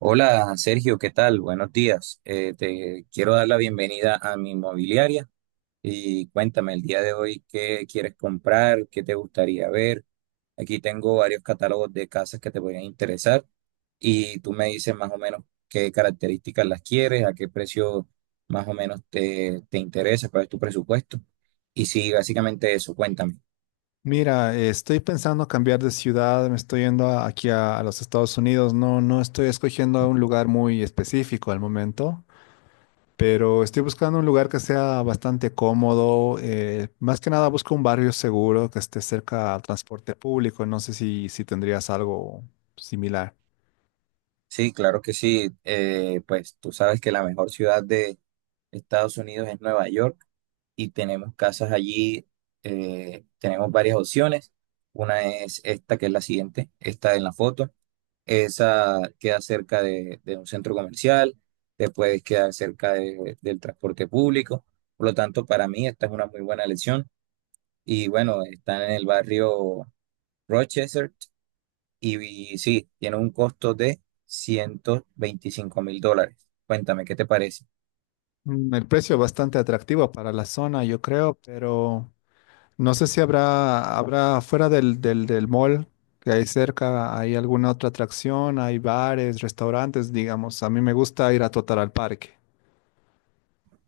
Hola Sergio, ¿qué tal? Buenos días. Te quiero dar la bienvenida a mi inmobiliaria y cuéntame el día de hoy qué quieres comprar, qué te gustaría ver. Aquí tengo varios catálogos de casas que te podrían interesar y tú me dices más o menos qué características las quieres, a qué precio más o menos te interesa, cuál es tu presupuesto. Y sí, básicamente eso, cuéntame. Mira, estoy pensando cambiar de ciudad, me estoy yendo aquí a los Estados Unidos, no, no estoy escogiendo un lugar muy específico al momento, pero estoy buscando un lugar que sea bastante cómodo, más que nada busco un barrio seguro que esté cerca al transporte público, no sé si tendrías algo similar. Sí, claro que sí. Pues tú sabes que la mejor ciudad de Estados Unidos es Nueva York. Y tenemos casas allí, tenemos varias opciones. Una es esta, que es la siguiente, esta en la foto. Esa queda cerca de un centro comercial, te puedes quedar cerca del transporte público. Por lo tanto, para mí esta es una muy buena elección. Y bueno, están en el barrio Rochester y sí, tiene un costo de $125.000. Cuéntame, ¿qué te parece? Mm, el precio es bastante atractivo para la zona, yo creo, pero no sé si habrá fuera del mall que hay cerca, hay alguna otra atracción, hay bares, restaurantes, digamos. A mí me gusta ir a trotar al parque.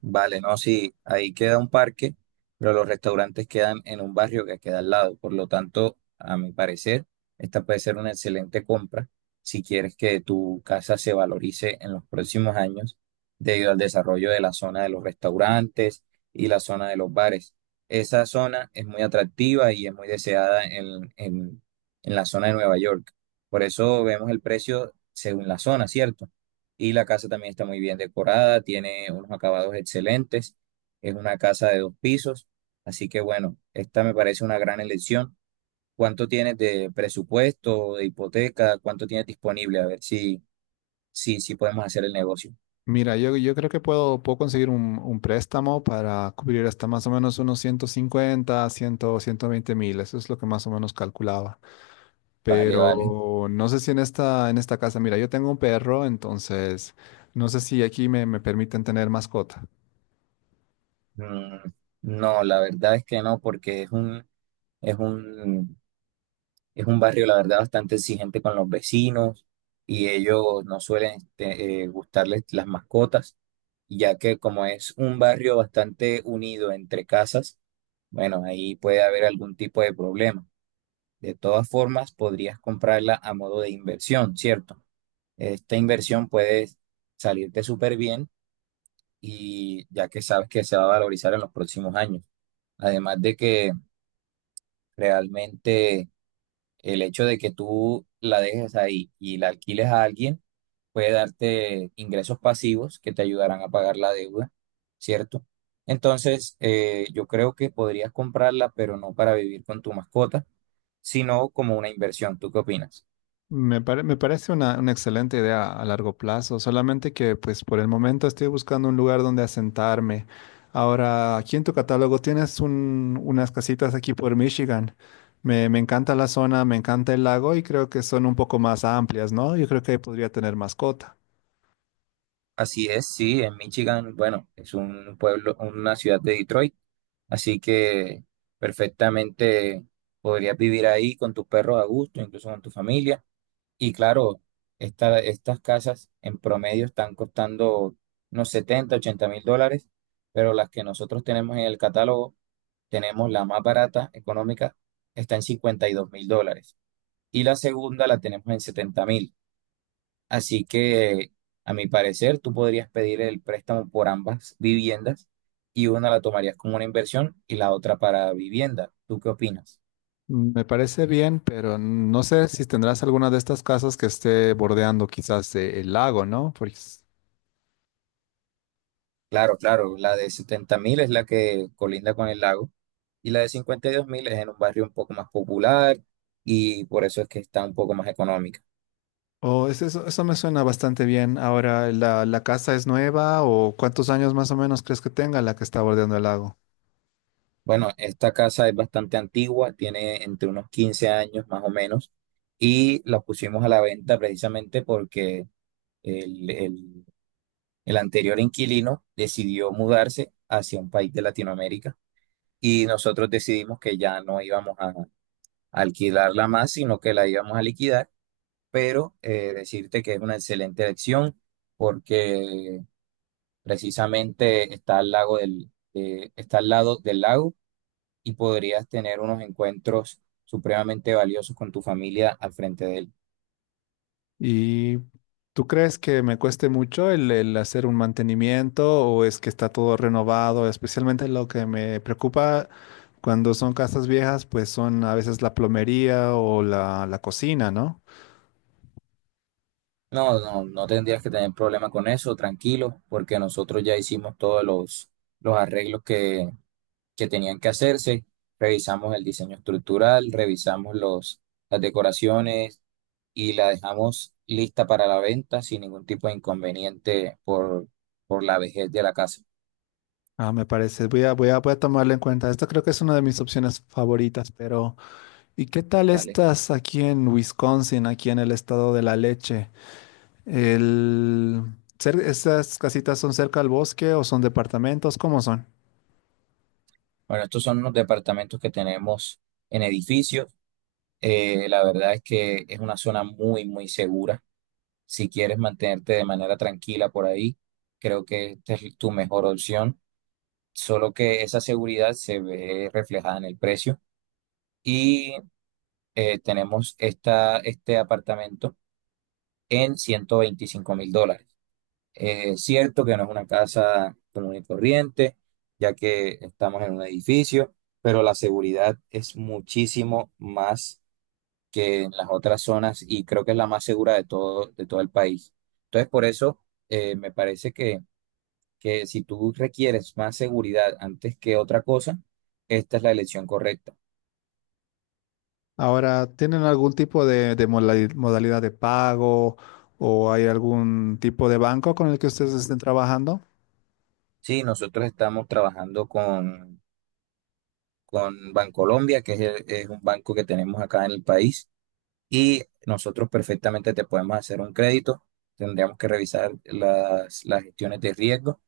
Vale, no, sí, ahí queda un parque, pero los restaurantes quedan en un barrio que queda al lado. Por lo tanto, a mi parecer, esta puede ser una excelente compra si quieres que tu casa se valorice en los próximos años debido al desarrollo de la zona de los restaurantes y la zona de los bares. Esa zona es muy atractiva y es muy deseada en la zona de Nueva York. Por eso vemos el precio según la zona, ¿cierto? Y la casa también está muy bien decorada, tiene unos acabados excelentes. Es una casa de dos pisos. Así que bueno, esta me parece una gran elección. ¿Cuánto tienes de presupuesto, de hipoteca? ¿Cuánto tienes disponible? A ver si podemos hacer el negocio. Mira, yo creo que puedo conseguir un préstamo para cubrir hasta más o menos unos 150, 120.000. Eso es lo que más o menos calculaba. Vale, vale. Pero no sé si en en esta casa, mira, yo tengo un perro, entonces no sé si aquí me permiten tener mascota. Mm, no, la verdad es que no, porque es un Es un barrio, la verdad, bastante exigente con los vecinos y ellos no suelen gustarles las mascotas, ya que como es un barrio bastante unido entre casas, bueno, ahí puede haber algún tipo de problema. De todas formas, podrías comprarla a modo de inversión, ¿cierto? Esta inversión puede salirte súper bien y ya que sabes que se va a valorizar en los próximos años. Además de que realmente el hecho de que tú la dejes ahí y la alquiles a alguien puede darte ingresos pasivos que te ayudarán a pagar la deuda, ¿cierto? Entonces, yo creo que podrías comprarla, pero no para vivir con tu mascota, sino como una inversión. ¿Tú qué opinas? Me parece una excelente idea a largo plazo, solamente que pues por el momento estoy buscando un lugar donde asentarme. Ahora, aquí en tu catálogo tienes unas casitas aquí por Michigan. Me encanta la zona, me encanta el lago y creo que son un poco más amplias, ¿no? Yo creo que ahí podría tener mascota. Así es, sí, en Michigan, bueno, es un pueblo, una ciudad de Detroit, así que perfectamente podrías vivir ahí con tus perros a gusto, incluso con tu familia. Y claro, estas casas en promedio están costando unos 70 u 80 mil dólares, pero las que nosotros tenemos en el catálogo, tenemos la más barata, económica, está en $52.000. Y la segunda la tenemos en 70.000. Así que, a mi parecer, tú podrías pedir el préstamo por ambas viviendas y una la tomarías como una inversión y la otra para vivienda. ¿Tú qué opinas? Me parece bien, pero no sé si tendrás alguna de estas casas que esté bordeando quizás el lago, ¿no? Porque Claro, claro, la de 70.000 es la que colinda con el lago. Y la de 52.000 es en un barrio un poco más popular y por eso es que está un poco más económica. oh, eso, eso me suena bastante bien. Ahora, la casa es nueva o cuántos años más o menos crees que tenga la que está bordeando el lago? Bueno, esta casa es bastante antigua, tiene entre unos 15 años más o menos y la pusimos a la venta precisamente porque el, el- el anterior inquilino decidió mudarse hacia un país de Latinoamérica y nosotros decidimos que ya no íbamos a alquilarla más, sino que la íbamos a liquidar, pero decirte que es una excelente elección porque precisamente está al lado del lago y podrías tener unos encuentros supremamente valiosos con tu familia al frente de él. ¿Y tú crees que me cueste mucho el hacer un mantenimiento o es que está todo renovado? Especialmente lo que me preocupa cuando son casas viejas, pues son a veces la plomería o la cocina, ¿no? No, no, no tendrías que tener problema con eso, tranquilo, porque nosotros ya hicimos todos los arreglos que tenían que hacerse. Revisamos el diseño estructural, revisamos las decoraciones y la dejamos lista para la venta sin ningún tipo de inconveniente por la vejez de la casa, Ah, me parece, voy a tomarlo en cuenta. Esto creo que es una de mis opciones favoritas, pero ¿y qué tal ¿vale? estás aquí en Wisconsin, aquí en el estado de la leche? El... ¿Esas casitas son cerca al bosque o son departamentos? ¿Cómo son? Bueno, estos son los departamentos que tenemos en edificios. La verdad es que es una zona muy, muy segura. Si quieres mantenerte de manera tranquila por ahí, creo que esta es tu mejor opción. Solo que esa seguridad se ve reflejada en el precio. Y tenemos esta, este apartamento en $125.000. Es cierto que no es una casa común y corriente, ya que estamos en un edificio, pero la seguridad es muchísimo más que en las otras zonas y creo que es la más segura de todo el país. Entonces, por eso me parece que, si tú requieres más seguridad antes que otra cosa, esta es la elección correcta. Ahora, ¿tienen algún tipo de modalidad de pago o hay algún tipo de banco con el que ustedes estén trabajando? Sí, nosotros estamos trabajando con Bancolombia, que es es un banco que tenemos acá en el país y nosotros perfectamente te podemos hacer un crédito. Tendríamos que revisar las gestiones de riesgo,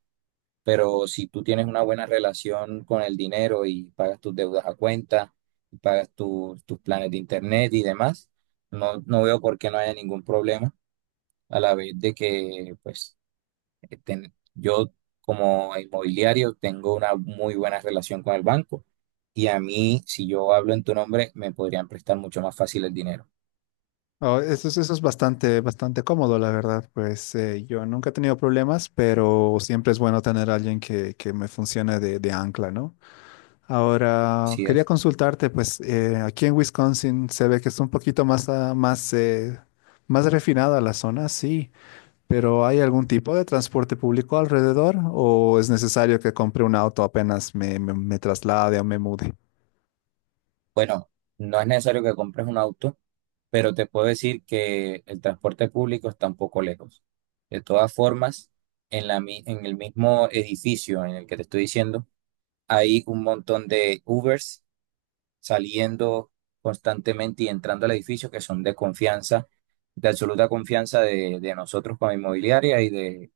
pero si tú tienes una buena relación con el dinero y pagas tus deudas a cuenta, y pagas tus planes de internet y demás, no, no veo por qué no haya ningún problema a la vez de que, pues, yo como inmobiliario tengo una muy buena relación con el banco. Y a mí, si yo hablo en tu nombre, me podrían prestar mucho más fácil el dinero. Oh, eso es bastante, bastante cómodo, la verdad. Pues yo nunca he tenido problemas, pero siempre es bueno tener a alguien que me funcione de ancla, ¿no? Ahora, Así quería es. consultarte, pues aquí en Wisconsin se ve que es un poquito más, más, más refinada la zona, sí, pero ¿hay algún tipo de transporte público alrededor o es necesario que compre un auto apenas me traslade o me mude? Bueno, no es necesario que compres un auto, pero te puedo decir que el transporte público está un poco lejos. De todas formas, en en el mismo edificio en el que te estoy diciendo, hay un montón de Ubers saliendo constantemente y entrando al edificio que son de confianza, de absoluta confianza de nosotros como inmobiliaria y de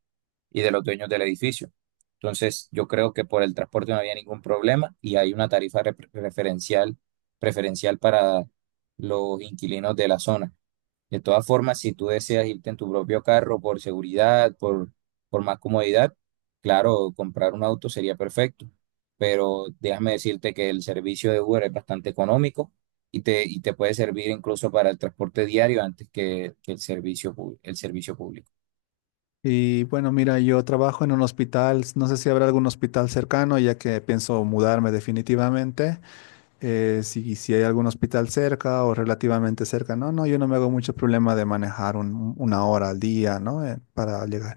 los dueños del edificio. Entonces, yo creo que por el transporte no había ningún problema y hay una tarifa preferencial para los inquilinos de la zona. De todas formas, si tú deseas irte en tu propio carro por seguridad, por más comodidad, claro, comprar un auto sería perfecto, pero déjame decirte que el servicio de Uber es bastante económico y te puede servir incluso para el transporte diario antes que el servicio público. Y bueno, mira, yo trabajo en un hospital, no sé si habrá algún hospital cercano, ya que pienso mudarme definitivamente. Si, si hay algún hospital cerca o relativamente cerca, no, no, yo no me hago mucho problema de manejar una hora al día, ¿no? Para llegar.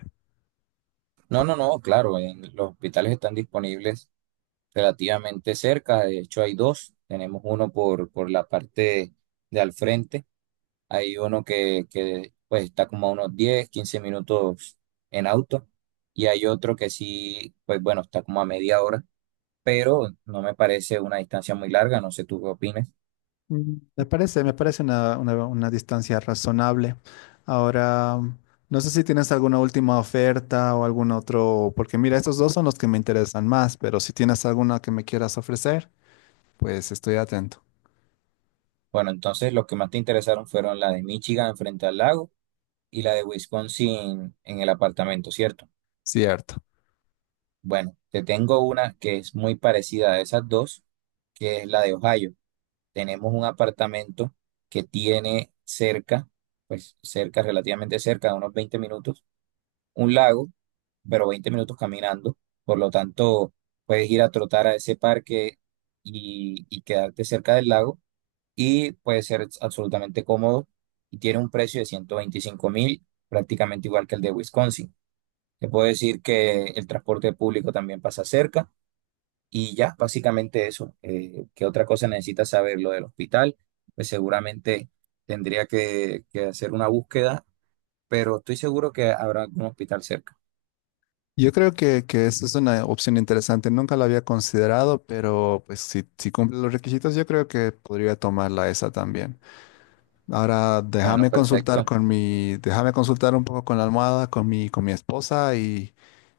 No, no, no, claro, los hospitales están disponibles relativamente cerca, de hecho hay dos, tenemos uno por la parte de al frente, hay uno que pues está como a unos 10, 15 minutos en auto y hay otro que sí, pues bueno, está como a media hora, pero no me parece una distancia muy larga, no sé tú qué opinas. Mm, me parece, me parece una, una distancia razonable. Ahora, no sé si tienes alguna última oferta o algún otro, porque mira, estos dos son los que me interesan más, pero si tienes alguna que me quieras ofrecer, pues estoy atento. Bueno, entonces los que más te interesaron fueron la de Michigan frente al lago y la de Wisconsin en el apartamento, ¿cierto? Cierto. Bueno, te tengo una que es muy parecida a esas dos, que es la de Ohio. Tenemos un apartamento que tiene cerca, pues cerca, relativamente cerca, de unos 20 minutos, un lago, pero 20 minutos caminando. Por lo tanto, puedes ir a trotar a ese parque y quedarte cerca del lago y puede ser absolutamente cómodo y tiene un precio de 125.000, prácticamente igual que el de Wisconsin. Te puedo decir que el transporte público también pasa cerca y ya, básicamente eso. ¿Qué otra cosa necesitas saber? Lo del hospital, pues seguramente tendría que hacer una búsqueda, pero estoy seguro que habrá algún hospital cerca. Yo creo que esa es una opción interesante. Nunca la había considerado, pero pues si, si cumple los requisitos, yo creo que podría tomarla esa también. Ahora Bueno, déjame consultar perfecto. con mi, déjame consultar un poco con la almohada, con mi esposa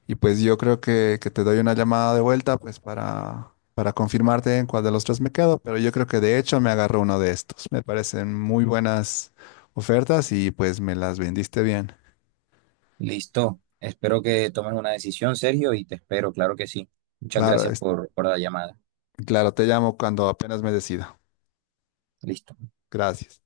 y pues yo creo que te doy una llamada de vuelta pues para confirmarte en cuál de los tres me quedo, pero yo creo que de hecho me agarró uno de estos. Me parecen muy buenas ofertas y pues me las vendiste bien. Listo. Espero que tomes una decisión, Sergio, y te espero, claro que sí. Muchas Claro, gracias por la llamada. claro, te llamo cuando apenas me decida. Listo. Gracias.